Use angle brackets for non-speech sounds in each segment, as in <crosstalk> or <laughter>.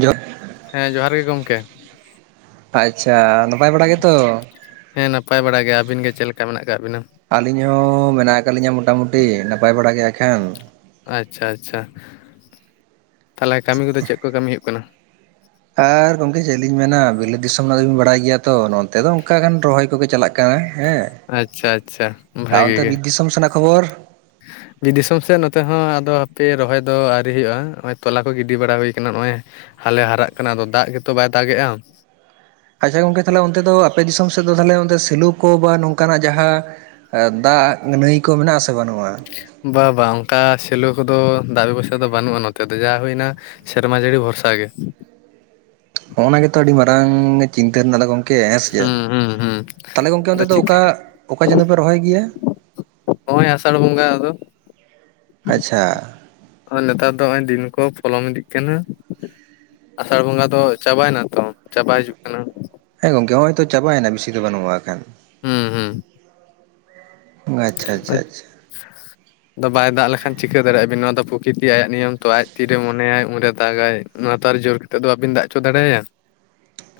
ᱡᱚᱜ <inaudible> ᱦᱮᱸ ᱡᱚᱦᱟᱨ ᱜᱮ ᱜᱚᱢᱠᱮ ᱟᱪᱪᱷᱟ ᱱᱟᱯᱟᱭ ᱵᱟᱲᱟ ᱜᱮᱛᱚ? ᱦᱮᱸ ᱱᱟᱯᱟᱭ ᱵᱟᱲᱟ ᱜᱮ, ᱟᱹᱵᱤᱱ ᱜᱮ ᱪᱮᱫ ᱞᱮᱠᱟ ᱢᱮᱱᱟᱜ ᱟᱠᱟᱜ ᱵᱤᱱᱟ? ᱟᱹᱞᱤᱧ ᱦᱚᱸ ᱢᱮᱱᱟᱜ ᱟᱠᱟᱫ ᱞᱤᱧᱟ ᱢᱚᱴᱟᱢᱩᱴᱤ ᱱᱟᱯᱟᱭ ᱵᱟᱲᱟ ᱜᱮ ᱮᱠᱷᱟᱱ ᱟᱪᱪᱷᱟ ᱟᱪᱪᱷᱟ, ᱛᱟᱦᱚᱞᱮ ᱠᱟᱹᱢᱤ ᱠᱚᱫᱚ ᱪᱮᱫ ᱠᱚ ᱠᱟᱹᱢᱤ ᱦᱩᱭᱩᱜ ᱠᱟᱱᱟ? ᱟᱨ ᱜᱚᱢᱠᱮ ᱪᱮᱫ ᱞᱤᱧ ᱢᱮᱱᱟ ᱵᱤᱞᱟᱹᱛ ᱫᱤᱥᱚᱢ ᱨᱮᱱᱟᱜ ᱫᱚᱵᱤᱱ ᱵᱟᱲᱟᱭ ᱜᱮᱭᱟ ᱛᱚ ᱱᱚᱱᱛᱮ ᱫᱚ ᱚᱱᱠᱟ ᱜᱟᱱ ᱨᱚᱦᱚᱭ ᱠᱚᱠᱚ ᱪᱟᱞᱟᱜ ᱠᱟᱱᱟ ᱠᱟᱱᱟ ᱦᱮᱸ, ᱟᱪᱪᱷᱟ ᱟᱪᱪᱷᱟ ᱟᱨ ᱵᱷᱟᱜᱤ ᱚᱱᱛᱮ ᱜᱮ ᱵᱤᱨ ᱫᱤᱥᱚᱢ ᱠᱷᱚᱵᱚᱨ? ᱵᱤᱨ ᱫᱤᱥᱚᱢ ᱥᱮᱫ ᱱᱚᱛᱮ ᱦᱚᱸ ᱟᱫᱚ ᱦᱟᱯᱮ ᱨᱚᱦᱚᱭ ᱫᱚ ᱟᱹᱣᱨᱤ ᱦᱩᱭᱩᱜᱼᱟ ᱱᱚᱜ-ᱚᱭ ᱛᱚᱞᱟ ᱠᱚ ᱜᱤᱰᱤ ᱵᱟᱲᱟ ᱦᱩᱭ ᱠᱟᱱᱟ ᱱᱚᱜᱼᱚᱭ ᱦᱟᱞᱮ ᱦᱟᱨᱟᱜ ᱠᱟᱱᱟ ᱟᱫᱚ ᱫᱟᱜ ᱜᱮᱛᱚ ᱵᱟᱭ ᱫᱟᱜ ᱜᱮᱼᱟ ᱟᱪᱪᱷᱟ ᱜᱚᱝᱠᱮ ᱛᱟᱦᱞᱮ ᱚᱱᱛᱮ ᱫᱚ ᱟᱯᱮ ᱫᱤᱥᱚᱢ ᱥᱮᱫ ᱫᱚ ᱛᱟᱦᱞᱮ ᱚᱱᱛᱮ ᱥᱮᱞᱩ ᱠᱚ ᱵᱟ ᱱᱚᱝᱠᱟᱱᱟᱜ ᱡᱟᱦᱟᱸ ᱫᱟᱜ ᱱᱟᱹᱭ ᱠᱚ ᱢᱮᱱᱟᱜᱼᱟ ᱥᱮ ᱵᱟᱹᱱᱩᱜᱼᱟ? ᱵᱟ ᱵᱟᱝ ᱚᱱᱠᱟ ᱥᱮᱞᱳ ᱠᱚᱫᱚ ᱫᱟᱜ ᱵᱮᱵᱚᱥᱷᱟ ᱫᱚ ᱵᱟᱹᱱᱩᱜᱼᱟ ᱱᱚᱛᱮ ᱫᱚ ᱡᱟ ᱦᱩᱭᱱᱟ ᱥᱮᱨᱢᱟ ᱡᱟᱹᱲᱤ ᱵᱷᱚᱨᱥᱟ ᱜᱮ ᱦᱚᱸᱜᱼ ᱚᱱᱟ ᱜᱮᱛᱚ ᱟᱹᱰᱤ ᱢᱟᱨᱟᱝ ᱪᱤᱱᱛᱟᱹ ᱨᱮᱱᱟᱜ ᱫᱚ ᱜᱚᱝᱠᱮ ᱦᱮᱸ ᱥᱮ ᱪᱮᱫ, ᱦᱩᱸ ᱦᱩᱸ ᱦᱩᱸ ᱛᱟᱦᱚᱞᱮ ᱜᱚᱢᱠᱮ ᱚᱱᱛᱮ ᱟᱫᱚ ᱫᱚ ᱪᱤᱠᱟᱹ ᱚᱠᱟ ᱚᱠᱟ ᱪᱟᱸᱫᱳ ᱯᱮ ᱨᱚᱦᱚᱭ ᱜᱮᱭᱟ? ᱱᱚᱜᱼᱚᱭ ᱟᱥᱟᱲ ᱵᱚᱸᱜᱟ ᱟᱫᱚ ᱟᱪᱪᱷᱟ ᱱᱮᱛᱟᱨ ᱫᱚ ᱱᱚᱜᱼᱚᱭ ᱫᱤᱱ ᱠᱚ ᱯᱚᱞᱚᱢ ᱤᱫᱤᱜ ᱠᱟᱱᱟ ᱟᱥᱟᱲ ᱵᱚᱸᱜᱟ ᱫᱚ ᱪᱟᱵᱟᱭᱱᱟ ᱛᱚ ᱪᱟᱵᱟ ᱦᱤᱡᱩᱜ ᱠᱟᱱᱟ ᱦᱮᱸ ᱜᱚᱝᱠᱮ ᱱᱚᱜᱼᱚᱭ ᱛᱚ ᱪᱟᱵᱟᱮᱱᱟ ᱵᱮᱥᱤ ᱫᱚ ᱵᱟᱹᱱᱩᱜᱼᱟ ᱮ ᱠᱷᱟᱱ ᱦᱩᱸ ᱦᱩᱸ ᱟᱪᱪᱷᱟ ᱟᱪᱪᱷᱟ ᱟᱪᱪᱷᱟ <inaudible> ᱟᱫᱚ ᱵᱟᱭ ᱫᱟᱜ ᱞᱮᱠᱷᱟᱱ ᱪᱤᱠᱟᱹ ᱫᱟᱲᱮᱭᱟᱜᱼᱟ ᱵᱤᱱ ᱱᱚᱣᱟ ᱫᱚ ᱯᱨᱚᱠᱤᱛᱤ ᱟᱭᱟᱜ ᱱᱤᱭᱚᱢ ᱛᱚ ᱟᱡ ᱛᱤᱨᱮ ᱢᱚᱱᱮᱭᱟᱭ ᱩᱱᱨᱮ ᱫᱟᱜᱟᱭ ᱚᱱᱟ ᱛᱚ ᱟᱨ ᱡᱳᱨ ᱠᱟᱛᱮᱫ ᱫᱚ ᱵᱟᱵᱤᱱ ᱫᱟᱜ ᱚᱪᱚ ᱫᱟᱲᱮᱟᱭᱟ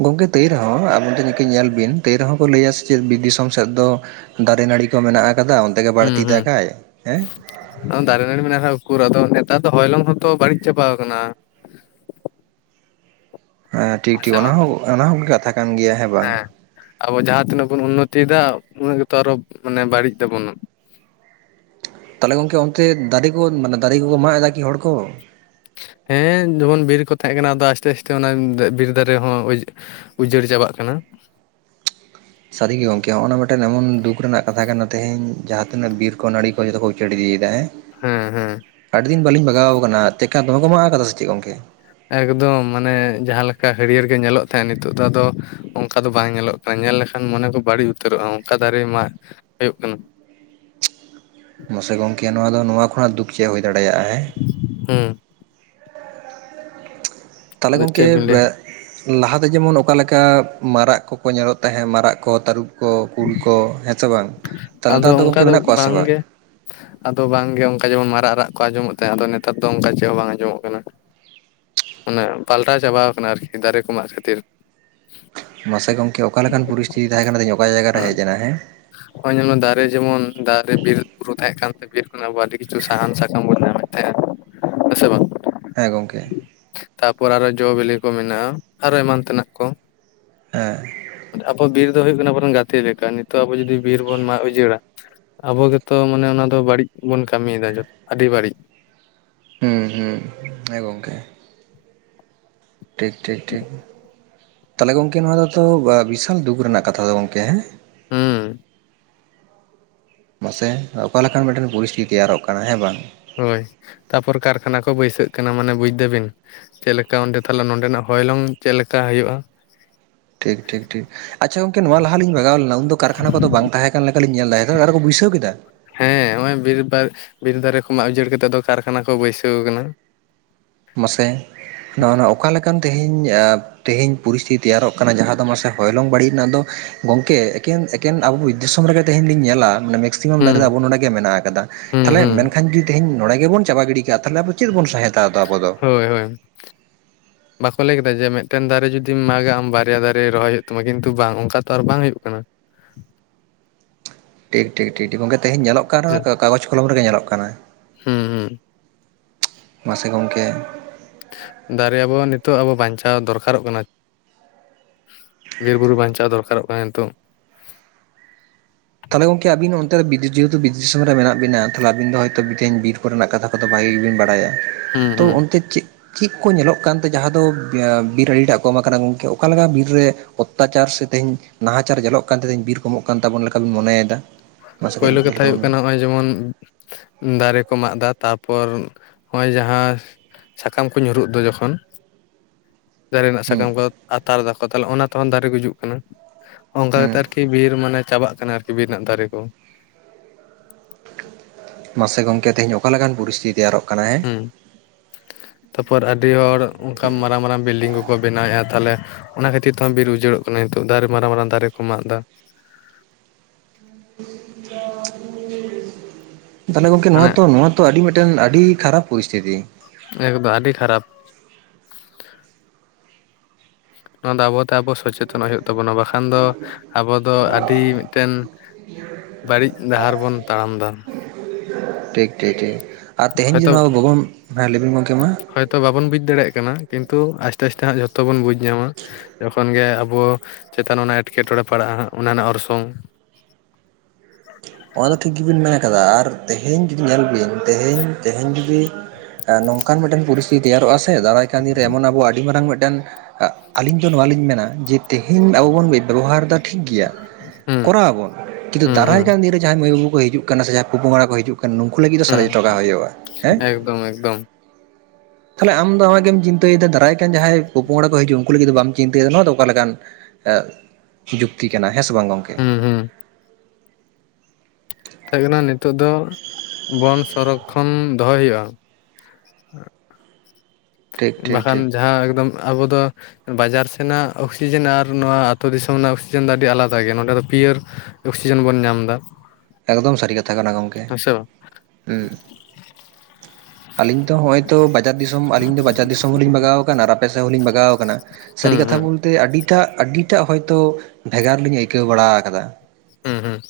ᱜᱚᱢᱠᱮ ᱛᱟᱹᱭ ᱨᱮᱦᱚᱸ ᱟᱵᱤᱱ ᱴᱮᱱ ᱠᱤᱱ ᱧᱮᱞ ᱵᱤᱱ ᱛᱟᱹᱭ ᱨᱮᱦᱚᱸ ᱠᱚ ᱞᱟᱹᱭᱟ ᱥᱮ ᱪᱮᱫ ᱫᱤᱥᱚᱢ ᱥᱮᱫ ᱫᱚ ᱫᱟᱨᱮ ᱱᱟᱹᱲᱤ ᱠᱚ ᱢᱮᱱᱟᱜ ᱟᱠᱟᱫᱟ ᱜᱮ ᱦᱩᱸ ᱵᱟᱹᱲᱛᱤ ᱦᱩᱸ ᱫᱟᱜᱟᱭ ᱦᱮᱸ ᱟᱫᱚ ᱫᱟᱨᱮ ᱱᱟᱹᱲᱤ ᱢᱮᱱᱟᱜᱼᱟ ᱩᱠᱩᱨ ᱟᱫᱚ ᱱᱮᱛᱟᱨ ᱫᱚ ᱦᱚᱭᱞᱚᱝ ᱦᱚᱸᱛᱚ ᱵᱟᱹᱲᱤᱡ ᱪᱟᱵᱟ ᱟᱠᱟᱱᱟ ᱦᱮᱸ ᱴᱷᱤᱠ ᱥᱮ ᱴᱷᱤᱠ ᱚᱱᱟ ᱵᱟᱝ ᱦᱚᱸ ᱚᱱᱟ ᱦᱚᱸ ᱠᱟᱛᱷᱟ ᱠᱟᱱ ᱜᱮᱭᱟ ᱦᱮᱸ ᱵᱟᱝ ᱟᱵᱚ ᱡᱟᱦᱟᱸ ᱛᱤᱱᱟᱹᱜ ᱵᱚᱱ ᱩᱱᱱᱚᱛᱤᱭᱮᱫᱟ ᱩᱱᱟᱹᱜ ᱜᱮᱛᱚ ᱟᱨᱚ ᱢᱟᱱᱮ ᱵᱟᱹᱲᱤᱡ ᱫᱟᱵᱚᱱᱟ ᱛᱟᱦᱚᱞᱮ ᱜᱚᱢᱠᱮ ᱚᱱᱛᱮ ᱫᱟᱨᱮ ᱠᱚ ᱢᱟᱱᱮ ᱫᱟᱨᱮ ᱠᱚᱠᱚ ᱢᱟᱜ ᱮᱫᱟ ᱠᱤ ᱦᱚᱲ ᱠᱚ ᱦᱮᱸ ᱡᱮᱢᱚᱱ ᱵᱤᱨ ᱠᱚ ᱛᱟᱦᱮᱸ ᱠᱟᱱᱟ ᱟᱫᱚ ᱟᱥᱛᱮ ᱟᱥᱛᱮ ᱚᱱᱟ ᱵᱤᱨ ᱫᱟᱨᱮ ᱦᱚᱸᱳ ᱩᱡᱟᱹᱲ ᱪᱟᱵᱟᱜ ᱠᱟᱱᱟ ᱥᱟᱹᱨᱤ ᱜᱮ ᱜᱚᱝᱠᱮ ᱦᱚᱸ ᱚᱱᱟ ᱢᱤᱫᱴᱮᱱ ᱮᱢᱚᱱ ᱫᱩᱠ ᱨᱮᱱᱟᱜ ᱠᱟᱛᱷᱟ ᱠᱟᱱᱟ ᱛᱮᱦᱤᱧ ᱡᱟᱦᱟᱸ ᱛᱤᱱᱟᱹᱜ ᱵᱤᱨ ᱠᱚ ᱱᱟᱹᱲᱤ ᱠᱚ ᱡᱚᱛᱚ ᱠᱚ ᱩᱡᱟᱹᱲ ᱤᱫᱤᱭᱮᱫᱟ ᱦᱮᱸ ᱦᱮᱸ ᱦᱮᱸ ᱟᱹᱰᱤ ᱫᱤᱱ ᱵᱟᱹᱞᱤᱧ ᱵᱟᱜᱟᱣ ᱟᱠᱟᱱᱟ ᱪᱮᱠᱟ ᱫᱚᱢᱮ ᱠᱚ ᱢᱟᱜ ᱠᱟᱫᱟ ᱥᱮ ᱪᱮᱫ ᱜᱚᱝᱠᱮ ᱮᱠᱫᱚᱢ ᱢᱟᱱᱮ ᱡᱟᱦᱟᱸ ᱞᱮᱠᱟ ᱦᱟᱹᱲᱭᱟᱹᱲ ᱜᱮ ᱧᱮᱞᱚᱜ ᱛᱟᱦᱮᱸᱫ ᱱᱤᱛᱚᱜ ᱫᱚ ᱟᱫᱚ ᱼᱼ ᱚᱱᱠᱟ ᱫᱚ ᱵᱟᱝ ᱧᱮᱞᱚᱜ ᱠᱟᱱᱟ ᱧᱮᱞ ᱞᱮᱠᱷᱟᱱ ᱢᱚᱱᱮ ᱠᱚ ᱵᱟᱹᱲᱤᱡ ᱩᱛᱟᱹᱨᱚᱜᱼᱟ᱾ ᱚᱱᱠᱟ ᱫᱟᱨᱮ ᱢᱟᱜ ᱦᱩᱭᱩᱜ ᱠᱟᱱᱟ। ᱢᱟᱥᱮ ᱜᱚᱢᱠᱮ ᱱᱚᱣᱟ ᱫᱚ ᱱᱚᱣᱟ ᱠᱷᱚᱱᱟᱜ ᱫᱩᱠᱷ ᱪᱮᱫ ᱦᱩᱭ ᱫᱟᱲᱮᱭᱟᱜᱼᱟ ᱦᱮᱸ? ᱦᱩᱸ ᱛᱟᱦᱟᱞᱮ ᱟᱫᱚ ᱜᱚᱢᱠᱮ ᱪᱮᱫ ᱵᱤᱱ ᱞᱟᱹᱭᱟ ᱼᱻ ᱞᱟᱦᱟᱛᱮ ᱡᱮᱢᱚᱱ ᱚᱠᱟᱮᱠᱟ ᱢᱟᱨᱟᱜ ᱠᱚᱠᱚ ᱧᱮᱞᱚᱜ ᱛᱟᱦᱮᱸᱫ ᱢᱟᱨᱟᱜ ᱠᱚ ᱛᱟᱹᱨᱩᱵ ᱠᱚ ᱠᱩᱞ ᱠᱚ᱾ <unintelligible> ᱥᱮ ᱵᱟᱝ ᱛᱟᱦᱟᱞᱮ ᱱᱮᱛᱟᱨ ᱟᱫᱚ ᱫᱚ ᱜᱚᱝᱠᱮ ᱚᱱᱠᱟ ᱢᱮᱱᱟᱜ ᱠᱚᱣᱟ ᱥᱮ ᱵᱟᱝ? ᱵᱟᱝᱜᱮ <inaudible> ᱟᱫᱚ ᱵᱟᱝᱜᱮ ᱚᱱᱠᱟ ᱡᱮᱢᱚᱱ ᱢᱟᱨᱟᱜ ᱨᱟᱜ ᱠᱚ ᱟᱸᱡᱚᱢᱚᱜ ᱛᱟᱦᱮᱸ ᱟᱫᱚ ᱱᱮᱛᱟᱨ ᱫᱚ ᱚᱱᱠᱟ ᱪᱮᱫ ᱦᱚᱸ ᱵᱟᱝ ᱟᱸᱡᱚᱢᱚᱜ ᱠᱟᱱᱟ। ᱢᱟᱱᱮ ᱯᱟᱞᱴᱟᱣ ᱪᱟᱵᱟᱣ ᱟᱠᱟᱱᱟ ᱟᱨᱠᱤ ᱫᱟᱨᱮ ᱠᱚ ᱢᱟᱜ ᱠᱷᱟᱹᱛᱤᱨ। ᱢᱟᱥᱮ ᱜᱚᱢᱠᱮ ᱚᱠᱟ ᱞᱮᱠᱟᱱ ᱯᱚᱨᱤᱥᱛᱷᱤᱛᱤ ᱛᱟᱦᱮᱸ ᱠᱟᱱᱟ ᱛᱮᱦᱮᱧ ᱚᱠᱟ ᱡᱟᱭᱜᱟᱨᱮ ᱦᱮᱡ ᱮᱱᱟ ᱦᱮᱸ? <unintelligible> ᱱᱚᱜᱼᱚᱭ ᱧᱮᱞᱢᱮ ᱫᱟᱨᱮ ᱡᱮᱢᱚᱱ ᱫᱟᱨᱮ ᱵᱤᱨ ᱵᱩᱨᱩ ᱛᱟᱦᱮᱸ ᱠᱟᱱ ᱛᱮ ᱵᱤᱨ ᱠᱷᱚᱱ ᱟᱵᱚ ᱟᱹᱰᱤ ᱠᱤᱪᱷᱩ ᱥᱟᱦᱟᱱ ᱥᱟᱠᱟᱢ ᱵᱚᱱ ᱧᱟᱢᱮᱫ ᱛᱟᱦᱮᱸᱜᱼᱟ। ᱦᱮᱸ ᱥᱮ ᱵᱟᱝ? ᱦᱮᱸ ᱜᱚᱢᱠᱮ। ᱛᱟᱨᱯᱚᱨ ᱟᱨᱚ ᱡᱚ ᱵᱤᱞᱤ ᱠᱚ ᱢᱮᱱᱟᱜᱼᱟ ᱟᱨᱚ ᱮᱢᱟᱱ ᱛᱮᱱᱟᱜ ᱠᱚ। ᱦᱮᱸ ᱟᱵᱚ ᱵᱤᱨ ᱫᱚ ᱦᱩᱭᱩᱜ ᱠᱟᱱᱟ ᱟᱵᱚᱨᱮᱱ ᱜᱟᱛᱮ ᱞᱮᱠᱟ᱾ ᱱᱤᱛᱚᱜ ᱟᱵᱚ ᱡᱩᱫᱤ ᱵᱤᱨ ᱵᱚᱱ ᱢᱟᱜ ᱩᱡᱟᱹᱲᱟ। ᱟᱵᱚ ᱜᱮᱛᱚ ᱢᱟᱱᱮ ᱚᱱᱟ ᱫᱚ ᱵᱟᱹᱲᱤᱡ ᱵᱚᱱ ᱠᱟᱹᱢᱤᱭᱮᱫᱟ ᱟᱹᱰᱤ ᱵᱟᱹᱲᱤᱡ। ᱦᱩᱸ ᱦᱩᱸ ᱦᱮᱸ ᱜᱚᱝᱠᱮ। ᱴᱷᱤᱠ ᱴᱷᱤᱠ ᱴᱷᱤᱠ ᱛᱟᱦᱟᱞᱮ ᱜᱚᱢᱠᱮ ᱱᱚᱣᱟ ᱫᱚᱛᱚ ᱵᱤᱥᱟᱞ ᱫᱩᱠᱷ ᱨᱮᱱᱟᱜ ᱠᱟᱛᱷᱟ ᱫᱚ ᱜᱚᱢᱠᱮ ᱦᱮᱸ? ᱦᱩᱸ ᱢᱟᱥᱮ ᱚᱠᱟ ᱞᱮᱠᱟᱱ ᱢᱤᱫᱴᱮᱱ ᱯᱚᱨᱤᱥᱛᱷᱤᱛᱤ ᱛᱮᱭᱟᱨᱚᱜ ᱠᱟᱱᱟ ᱦᱮᱸ ᱵᱟᱝ? ᱦᱳᱭ ᱛᱟᱨᱯᱚᱨ ᱠᱟᱨᱠᱷᱟᱱᱟ ᱠᱚ ᱵᱟᱹᱭᱥᱟᱹᱜ ᱠᱟᱱᱟ ᱢᱟᱱᱮ ᱵᱩᱡᱽ ᱫᱟᱵᱤᱱ? ᱪᱮᱫ ᱞᱮᱠᱟ ᱚᱸᱰᱮ ᱛᱟᱦᱟᱞᱮ ᱱᱚᱰᱮᱱᱟᱜ ᱦᱚᱭᱞᱚᱝ ᱪᱮᱫ ᱞᱮᱠᱟ ᱦᱩᱭᱩᱜᱼᱟ? ᱴᱷᱤᱠ ᱴᱷᱤᱠ ᱴᱷᱤᱠ ᱟᱪᱪᱷᱟ ᱜᱚᱝᱠᱮ ᱱᱚᱣᱟ ᱞᱟᱦᱟ ᱞᱤᱧ ᱵᱟᱜᱟᱣ ᱩᱱ ᱫᱚ ᱠᱟᱨᱠᱷᱟᱱᱟ ᱠᱚᱫᱚ ᱵᱟᱝ ᱛᱟᱦᱮᱸ ᱠᱟᱱ ᱞᱮᱠᱟᱞᱤᱧ ᱧᱮᱞ ᱫᱟ ᱟᱫᱚ ᱠᱚ ᱵᱟᱹᱭᱥᱟᱹᱣ ᱠᱮᱫᱟ? ᱦᱮᱸ ᱱᱚᱜᱼᱚᱭ ᱵᱤᱨ ᱵᱟᱨ ᱫᱟᱨᱮ ᱠᱚ ᱢᱟᱜ ᱩᱡᱟᱹᱲ ᱠᱟᱛᱮᱜ ᱟᱫᱚ ᱠᱟᱨᱠᱷᱟᱱᱟ ᱠᱚ ᱵᱟᱹᱭᱥᱟᱹᱣ ᱠᱟᱱᱟ। ᱢᱟᱥᱮ ᱱᱚᱜᱼᱚᱭ ᱱᱚᱣᱟ ᱚᱠᱟᱞᱮᱠᱟᱱ ᱛᱮᱦᱮᱧ ᱼᱼ ᱛᱮᱦᱮᱧ ᱯᱚᱨᱤᱥᱛᱤᱛᱤ ᱛᱮᱭᱟᱨᱚᱜ ᱠᱟᱱᱟ ᱡᱟᱦᱟᱸ ᱫᱚ ᱢᱟᱥᱮ ᱦᱚᱭᱞᱚᱝ ᱵᱟᱹᱲᱤᱡ ᱨᱮᱱᱟᱜ ᱫᱚ ᱼᱼ ᱜᱚᱢᱠᱮ ᱮᱠᱮᱱ ᱥᱮᱠᱮᱱ ᱟᱵᱚ ᱫᱤᱥᱚᱢ ᱨᱮᱜᱮ ᱛᱮᱦᱮᱧ ᱞᱤᱧ ᱧᱮᱞᱟ ᱼᱼ ᱢᱮᱠᱥᱤᱢᱟᱢ ᱫᱟᱨᱮ ᱫᱚ ᱦᱩᱸ ᱟᱵᱚ ᱱᱚᱰᱮ ᱜᱮ ᱢᱮᱱᱟᱜ ᱟᱠᱟᱫᱟ ᱦᱩᱸ ᱛᱟᱦᱟᱞᱮ ᱦᱩᱸ ᱢᱮᱱᱠᱷᱟᱱ ᱡᱩᱫᱤ ᱛᱮᱦᱮᱧ ᱱᱚᱰᱮ ᱜᱮᱵ ᱪᱟᱵᱟ ᱜᱤᱰᱤ ᱠᱟᱜᱼᱟ ᱛᱟᱦᱟᱞᱮ ᱟᱵᱚᱱ ᱪᱮᱫᱚᱱ ᱥᱦᱟᱣᱫᱟ? ᱦᱳᱭ ᱦᱳᱭ ᱵᱟᱠᱚ ᱞᱟᱹᱭ ᱠᱮᱫᱟ ᱡᱮ ᱢᱤᱫᱴᱮᱱ ᱫᱟᱨᱮ ᱡᱩᱫᱤᱢ ᱢᱟᱜᱟ ᱟᱢ ᱵᱟᱨᱭᱟ ᱫᱟᱨᱮ ᱨᱚᱦᱚᱭ ᱦᱩᱭᱩᱜ ᱛᱟᱢᱟ ᱠᱤᱱᱛᱩ ᱵᱟᱝ ᱚᱱᱠᱟ ᱛᱚ ᱟᱨ ᱵᱟᱝ ᱦᱩᱭᱩᱜ ᱠᱟᱱᱟ। ᱴᱷᱤᱠ ᱴᱷᱤᱠ ᱴᱷᱤᱠ ᱴᱷᱤᱠ ᱜᱚᱢᱠᱮ ᱛᱮᱦᱮᱧ ᱧᱮᱞᱚᱜ ᱠᱟᱱ ᱦᱮᱸᱥᱮ᱾ ᱨᱚᱦᱚᱸ ᱛᱚ ᱠᱟᱜᱚᱡᱽ ᱠᱚᱞᱚᱢ ᱨᱮᱜᱮ ᱧᱮᱞᱚᱜ ᱠᱟᱱᱟ। ᱦᱩᱸ ᱦᱩᱸ ᱢᱟᱥᱮ ᱜᱚᱢᱠᱮ ᱼᱼ ᱫᱟᱨᱮ ᱟᱵᱚ ᱱᱤᱛᱚᱜ ᱟᱵᱚ ᱵᱟᱧᱪᱟᱣ ᱫᱚᱨᱠᱟᱨᱚᱜ ᱠᱟᱱᱟ। ᱵᱤᱨᱵᱩᱨᱩ ᱵᱟᱧᱪᱟᱣ ᱫᱚᱨᱠᱟᱨᱚᱜ ᱠᱟᱱᱟ ᱱᱤᱛᱚᱜ। ᱛᱟᱦᱟᱞᱮ ᱜᱚᱝᱠᱮ ᱟᱵᱤᱱ ᱚᱱᱛᱮ ᱫᱚ <unintelligible> ᱡᱮᱦᱮᱛᱩ ᱵᱤᱨ ᱫᱤᱥᱚᱢ ᱨᱮ ᱢᱮᱱᱟᱜ ᱵᱤᱱᱟ ᱛᱟᱦᱟᱞᱮ ᱟᱵᱤᱱ ᱫᱚ ᱦᱚᱭᱛᱳ ᱛᱤᱦᱤᱧ ᱵᱤᱨ ᱠᱚ ᱨᱮᱱᱟᱜ ᱠᱟᱛᱷᱟ ᱼᱼ ᱠᱚᱫᱚ ᱵᱷᱟᱜᱤ ᱜᱮᱵᱤᱱ ᱵᱟᱲᱟᱭᱟ᱾ ᱦᱩᱸ ᱛᱚ ᱦᱩᱸ ᱚᱱᱛᱮ ᱪᱮᱫ ᱼᱼ ᱪᱮᱫ ᱠᱚ ᱧᱮᱞᱚᱜ ᱠᱟᱱᱛᱮ ᱡᱟᱦᱟᱸ ᱫᱚ ᱵᱤᱨ ᱟᱰᱤᱴᱟᱜ ᱠᱚᱢ ᱟᱠᱟᱱᱟ ᱜᱚᱢᱠᱮ? ᱚᱠᱟᱞᱮᱠᱟ ᱵᱤᱨ ᱨᱮ ᱼᱼ ᱚᱛᱛᱟᱪᱟᱨ ᱥᱮ ᱛᱮᱦᱮᱧ ᱱᱟᱦᱟᱪᱟᱨ ᱧᱟᱞᱚᱜ ᱠᱟᱱ ᱛᱮ ᱛᱮᱦᱮᱧ ᱵᱤᱨ ᱠᱚᱢᱚᱜ ᱠᱟᱱ ᱛᱟᱵᱚᱱ ᱞᱮᱠᱟ ᱵᱚᱱ ᱢᱚᱱᱮᱭᱮᱫᱟ। ᱢᱟᱥᱮ ᱠᱟᱹᱡ ᱯᱳᱭᱞᱳ ᱞᱟᱹᱭ ᱠᱟᱛᱷᱟ ᱛᱟᱵᱚᱱ ᱦᱩᱭᱩᱜ ᱵᱤᱱ ᱠᱟᱱᱟ ᱱᱚᱜᱼᱚᱭ ᱡᱮᱢᱚᱱ ᱼᱼ ᱫᱟᱨᱮ ᱠᱚ ᱢᱟᱜ ᱮᱫᱟ ᱛᱟᱨᱯᱚᱨ ᱱᱚᱜᱼᱚᱭ ᱡᱟᱦᱟᱸ ᱼᱼ ᱥᱟᱠᱟᱢ ᱠᱚ ᱧᱩᱨᱩᱜ ᱫᱚ ᱡᱚᱠᱷᱚᱱ᱾ ᱫᱟᱨᱮ ᱨᱮᱱᱟᱜ ᱦᱩᱸ ᱥᱟᱠᱟᱢ ᱠᱚ ᱟᱛᱟᱨ ᱮᱫᱟᱠᱚ ᱛᱟᱦᱟᱞᱮ ᱚᱱᱟ ᱛᱮᱦᱚᱸ ᱫᱟᱨᱮ ᱜᱩᱡᱩᱜ ᱠᱟᱱᱟ। ᱚᱱᱠᱟ ᱠᱟᱛᱮ ᱦᱩᱸ ᱟᱨᱠᱤ ᱵᱤᱨ ᱢᱟᱱᱮ ᱪᱟᱵᱟᱜ ᱠᱟᱱᱟ ᱟᱨᱠᱤ ᱵᱤᱨ ᱨᱮᱱᱟᱜ ᱫᱟᱨᱮ ᱠᱚ। ᱢᱟᱥᱮ ᱜᱚᱢᱠᱮ ᱛᱮᱦᱮᱧ ᱚᱠᱟ ᱞᱮᱠᱟᱱ ᱯᱚᱨᱤᱥᱛᱷᱤᱛᱤ ᱛᱮᱭᱟᱨᱚᱜ ᱠᱟᱱᱟ ᱦᱮᱸ? ᱛᱟᱯᱚᱨ ᱟᱹᱰᱤ ᱦᱚᱲ ᱚᱱᱠᱟ ᱢᱟᱨᱟᱝ ᱢᱟᱨᱟᱝ ᱵᱤᱞᱰᱤᱝ ᱠᱚᱠᱚ ᱵᱮᱱᱟᱣᱮᱫᱼᱟ ᱛᱟᱦᱚᱞᱮ ᱚᱱᱟ ᱠᱷᱟᱹᱛᱤᱨ ᱛᱮ ᱦᱚᱸ ᱵᱤᱨ ᱩᱡᱟᱹᱲᱚᱜ ᱠᱟᱱᱟ ᱱᱤᱛᱚᱜ ᱫᱟᱨᱮ ᱢᱟᱨᱟᱝ ᱢᱟᱨᱟᱝ ᱫᱟᱨᱮ ᱠᱚ ᱢᱟᱜ ᱮᱫᱟ <inaudible> ᱛᱟᱦᱚᱞᱮ ᱜᱚᱝᱠᱮ ᱱᱚᱣᱟ ᱢᱟᱱᱮ ᱛᱚ ᱱᱚᱣᱟ ᱛᱚ ᱟᱹᱰᱤ ᱢᱤᱫᱴᱮᱱ ᱟᱹᱰᱤ ᱠᱷᱟᱨᱟᱵ ᱯᱚᱨᱤᱥᱛᱷᱤᱛᱤ ᱮᱠᱫᱚ ᱟᱰᱤ ᱠᱷᱟᱨᱟᱯ ᱱᱟᱭᱟ ᱫᱚ ᱟᱵᱚ ᱛᱟᱨ ᱯᱚᱨ ᱥᱚᱪᱮᱛᱚᱱ ᱦᱩᱭᱩᱜ ᱛᱟᱵᱚᱱᱟ ᱵᱟᱝᱠᱷᱟᱱ ᱠᱷᱟᱱ ᱫᱚ ᱟᱵᱚ ᱫᱚ ᱟᱹᱰᱤ ᱢᱤᱫᱴᱮᱱ ᱵᱟᱹᱲᱤᱡ ᱰᱟᱦᱟᱨ ᱵᱚᱱ ᱛᱟᱲᱟᱢ ᱮᱫᱟ ᱴᱷᱤᱠ ᱴᱷᱤᱠ ᱴᱷᱤᱠ ᱟᱨ ᱛᱮᱦᱮᱧ ᱡᱮ ᱦᱚᱭᱛᱚ ᱱᱚᱣᱟ ᱞᱚᱜᱚᱱ ᱦᱮᱸ ᱞᱟᱹᱭᱵᱤᱱ ᱜᱚᱝᱠᱮ ᱢᱟ ᱦᱚᱭᱛᱚ ᱵᱟᱵᱚᱱ ᱵᱩᱡ ᱫᱟᱲᱮᱭᱟᱜ ᱠᱟᱱᱟ ᱠᱤᱱᱛᱩ ᱟᱥᱛᱮ ᱟᱥᱛᱮ ᱦᱟᱸᱜ ᱡᱷᱚᱛᱚ ᱵᱚᱱ ᱵᱩᱡᱽ ᱧᱟᱢᱟ ᱡᱚᱠᱷᱚᱱ ᱜᱮ ᱟᱵᱚ ᱪᱮᱛᱟᱱ ᱚᱱᱟ ᱮᱸᱴᱠᱮ ᱴᱚᱬᱮ ᱯᱟᱲᱟᱜᱼᱟ ᱚᱱᱟ ᱨᱮᱱᱟᱜ ᱚᱨᱥᱚᱝ ᱚᱱᱟ ᱫᱚ ᱴᱷᱤᱠ ᱜᱮ ᱵᱤᱱ ᱢᱮᱱ ᱟᱠᱟᱫᱟ ᱟᱨ ᱛᱮᱦᱤᱧ ᱡᱩᱫᱤ ᱧᱮᱞ ᱵᱤᱱ ᱛᱮᱦᱤᱧ ᱛᱮᱦᱤᱧ ᱡᱩᱫᱤ ᱱᱚᱝᱠᱟᱱ ᱢᱤᱫᱴᱮᱱ ᱯᱚᱨᱤᱥᱛᱷᱤᱛᱤ ᱛᱮᱭᱟᱨᱚᱜᱼᱟ ᱥᱮ ᱫᱟᱨᱟᱭ ᱠᱟᱱ ᱫᱤᱱ ᱨᱮ ᱮᱢᱚᱱ ᱟᱵᱚᱣᱟᱜ ᱟᱹᱰᱤ ᱢᱟᱨᱟᱝ ᱢᱤᱫᱴᱮᱱ ᱟᱹᱞᱤᱧ ᱫᱚ ᱱᱚᱣᱟ ᱞᱤᱧ ᱢᱮᱱᱟ ᱡᱮ ᱛᱮᱦᱮᱧ ᱟᱵᱚ ᱵᱚᱱ ᱵᱮᱵᱚᱦᱟᱨ ᱮᱫᱟ ᱴᱷᱤᱠ ᱜᱮᱭᱟ ᱦᱩᱸ ᱠᱚᱨᱟᱣᱟᱵᱚᱱ ᱠᱤᱱᱛᱩ ᱦᱩᱸ ᱫᱟᱨᱟᱭ ᱦᱩᱸ ᱠᱟᱱ ᱫᱤᱱ ᱨᱮ ᱡᱟᱦᱟᱸᱭ ᱢᱟᱹᱭ ᱵᱟᱹᱵᱩ ᱠᱚ ᱦᱤᱡᱩᱜ ᱠᱟᱱᱟ ᱥᱮ ᱡᱟᱦᱟᱸᱭ ᱯᱚᱼ ᱯᱚᱝᱲᱟ ᱠᱚ ᱦᱤᱡᱩᱜ ᱠᱟᱱᱟ ᱠᱷᱟᱱ ᱱᱩᱠᱩ ᱞᱟᱹᱜᱤᱫ ᱫᱚ ᱦᱩᱸ ᱥᱟᱨᱮᱡ ᱦᱚᱴᱚ ᱠᱟᱜ ᱦᱩᱭᱩᱜᱼᱟ ᱦᱮᱸ ᱮᱠᱫᱚᱢ ᱮᱠᱫᱚᱢ ᱛᱟᱦᱚᱞᱮ ᱟᱢ ᱫᱚ ᱚᱱᱟ ᱜᱮᱢ ᱪᱤᱱᱛᱟᱹ ᱭᱮᱫᱟ ᱫᱟᱨᱟᱭ ᱠᱟᱱ ᱡᱟᱦᱟᱸᱭ ᱯᱚᱼᱯᱚᱝᱲᱟ ᱠᱚ ᱦᱤᱡᱩᱜ ᱩᱱᱠᱩ ᱞᱟᱹᱜᱤᱫ ᱫᱚ ᱵᱟᱢ ᱪᱤᱱᱛᱟᱹ ᱭᱮᱫᱟ ᱱᱚᱣᱟ ᱫᱚ ᱚᱠᱟ ᱞᱮᱠᱟᱱ ᱡᱩᱠᱛᱤ ᱠᱟᱱᱟ ᱦᱮᱸ ᱥᱮ ᱵᱟᱝ ᱜᱚᱢᱠᱮ? ᱦᱩᱸ ᱦᱩᱸ ᱢᱮᱛᱟᱜ ᱠᱟᱱᱟ ᱱᱤᱛᱚᱜ ᱫᱚ ᱵᱚᱱ ᱥᱚᱨᱚᱠ ᱠᱷᱚᱱ ᱫᱚᱦᱚᱭ ᱦᱩᱭᱩᱜᱼᱟ ᱴᱷᱤᱠ ᱴᱷᱤᱠ ᱵᱟᱝᱠᱷᱟᱱ ᱴᱷᱤᱠ ᱡᱟᱦᱟᱸ ᱮᱠᱫᱚᱢ ᱟᱵᱚ ᱫᱚ ᱵᱟᱡᱟᱨ ᱥᱮᱱᱟᱜ ᱚᱠᱥᱤᱡᱮᱱ ᱟᱨ ᱱᱚᱣᱟ ᱟᱹᱛᱩ ᱫᱤᱥᱚᱢ ᱨᱮᱱᱟᱜ ᱚᱠᱥᱤᱡᱮᱱ ᱫᱚ ᱟᱹᱰᱤ ᱟᱞᱟᱫᱟ ᱜᱮᱭᱟ ᱱᱚᱸᱰᱮ ᱫᱚ ᱯᱤᱭᱚᱨ ᱚᱠᱥᱤᱡᱮᱱ ᱵᱚᱱ ᱧᱟᱢ ᱮᱫᱟ᱾ ᱮᱠᱫᱚᱢ ᱥᱟᱹᱨᱤ ᱠᱟᱛᱷᱟ ᱠᱟᱱᱟ ᱜᱚᱝᱠᱮ ᱦᱮᱸ ᱥᱮ ᱵᱟᱝ ᱦᱩᱸ᱾ ᱟᱞᱤᱧ ᱛᱚ ᱦᱚᱜᱼᱚᱭ ᱛᱚ ᱵᱟᱡᱟᱨ ᱫᱤᱥᱚᱢ ᱟᱹᱞᱤᱧ ᱫᱚ ᱵᱟᱡᱟᱨ ᱫᱤᱥᱚᱢ ᱦᱚᱞᱤᱧ ᱵᱟᱜᱟᱣ ᱟᱠᱟᱱᱟ ᱟᱨ ᱟᱯᱮ ᱥᱮᱫ ᱦᱚᱸ ᱞᱤᱧ ᱵᱟᱜᱟᱣ ᱟᱠᱟᱱᱟ ᱥᱟᱹᱨᱤ ᱦᱩᱸ ᱠᱟᱛᱷᱟ ᱦᱩᱸ ᱵᱚᱞᱛᱮ ᱟᱹᱰᱤᱴᱟᱜ ᱟᱹᱰᱤᱴᱟᱜ ᱦᱚᱭᱛᱳ ᱵᱷᱮᱜᱟᱨ ᱞᱤᱧ ᱟᱹᱭᱠᱟᱹᱣ ᱵᱟᱲᱟ ᱟᱠᱟᱫᱟ ᱦᱮᱸ ᱦᱮᱸ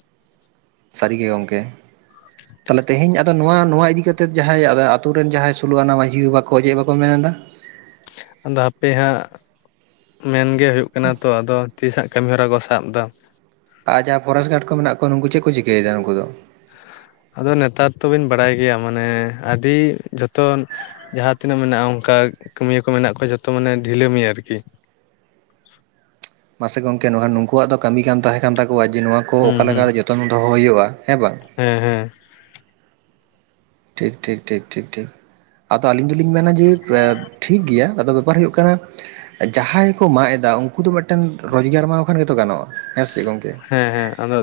ᱥᱟᱹᱨᱤ ᱜᱮ ᱜᱚᱢᱠᱮ <inaudible> ᱛᱟᱦᱚᱞᱮ ᱛᱮᱦᱮᱧ ᱟᱫᱚ ᱱᱚᱣᱟ ᱱᱚᱣᱟ ᱤᱫᱤ ᱠᱟᱛᱮᱫ ᱡᱟᱦᱟᱸᱭ ᱟᱛᱳ ᱨᱮᱱ ᱡᱟᱦᱟᱸᱭ ᱥᱳᱞᱳ ᱟᱱᱟ ᱢᱟᱺᱡᱷᱤ ᱵᱟᱵᱟ ᱠᱚ ᱪᱮᱫ ᱦᱚᱸ ᱵᱟᱠᱚ ᱢᱮᱱ ᱮᱫᱟ? ᱟᱫᱚ ᱦᱟᱯᱮ ᱦᱟᱸᱜ ᱢᱮᱱ ᱜᱮ ᱦᱩᱭᱩᱜ ᱠᱟᱱᱟ ᱛᱚ ᱟᱫᱚ ᱛᱤᱥᱟᱜ ᱠᱟᱹᱢᱤ ᱦᱚᱨᱟ ᱠᱚ ᱥᱟᱵ ᱮᱫᱟ ᱟᱨ ᱡᱟᱦᱟᱸ ᱯᱷᱚᱨᱮᱥᱴ ᱜᱟᱨᱰ ᱠᱚ ᱢᱮᱱᱟᱜ ᱠᱚᱣᱟ ᱱᱩᱠᱩ ᱪᱮᱫ ᱠᱚ ᱪᱤᱠᱟᱹ ᱭᱮᱫᱟ ᱱᱩᱠᱩ ᱫᱚ ᱟᱫᱚ ᱱᱮᱛᱟᱨ ᱫᱚ ᱵᱤᱱ ᱵᱟᱲᱟᱭ ᱜᱮᱫᱟ ᱢᱟᱱᱮ ᱟᱹᱰᱤ ᱡᱚᱛᱚ ᱡᱟᱦᱟᱸ ᱛᱤᱱᱟᱹᱜ ᱢᱮᱱᱟᱜᱼᱟ ᱚᱱᱠᱟ ᱠᱟᱹᱢᱤᱭᱟᱹ ᱠᱚ ᱢᱮᱱᱟᱜ ᱠᱚᱣᱟ ᱡᱚᱛᱚ ᱢᱟᱱᱮ ᱰᱷᱤᱞᱟᱹ ᱢᱮᱭᱟ ᱠᱚ ᱟᱨ ᱠᱤ ᱢᱟᱥᱮ ᱜᱚᱢᱠᱮ ᱱᱚᱣᱟ ᱱᱩᱠᱩᱣᱟᱜ ᱫᱚ ᱠᱟᱹᱢᱤ ᱠᱟᱱ ᱛᱟᱦᱮᱸ ᱠᱟᱱ ᱛᱟᱠᱚᱣᱟ ᱡᱮ ᱱᱚᱣᱟ ᱠᱚ ᱦᱩᱸ ᱚᱠᱟᱞᱮᱠᱟ ᱦᱩᱸ ᱨᱮ ᱡᱚᱛᱚ ᱡᱚᱛᱚᱱ ᱫᱚᱦᱚ ᱦᱩᱭᱩᱜᱼᱟ ᱦᱮᱸ ᱵᱟᱝ ᱦᱮᱸ ᱦᱮᱸ ᱴᱷᱤᱠ ᱴᱷᱤᱠ ᱴᱷᱤᱠ ᱴᱷᱤᱠ ᱴᱷᱤᱠ ᱟᱫᱚ ᱟᱞᱤᱧ ᱫᱚᱞᱤᱧ ᱢᱮᱱᱟ ᱡᱮ ᱴᱷᱤᱠ ᱜᱮᱭᱟ ᱟᱫᱚ ᱵᱮᱯᱟᱨ ᱦᱩᱭᱩᱜ ᱠᱟᱱᱟ ᱡᱟᱦᱟᱸᱭ ᱠᱚ ᱢᱟᱜ ᱮᱫᱟ ᱩᱱᱠᱩ ᱫᱚ ᱢᱤᱫᱴᱮᱱ ᱨᱳᱡᱽᱜᱟᱨ ᱮᱢᱟᱣᱟᱫ ᱠᱚᱠᱷᱟᱱ ᱜᱮ ᱛᱚ ᱜᱟᱱᱚᱜᱼᱟ ᱦᱮᱸᱥᱮ ᱜᱚᱝᱠᱮ ᱦᱮᱸ ᱦᱮᱸ ᱟᱫᱚ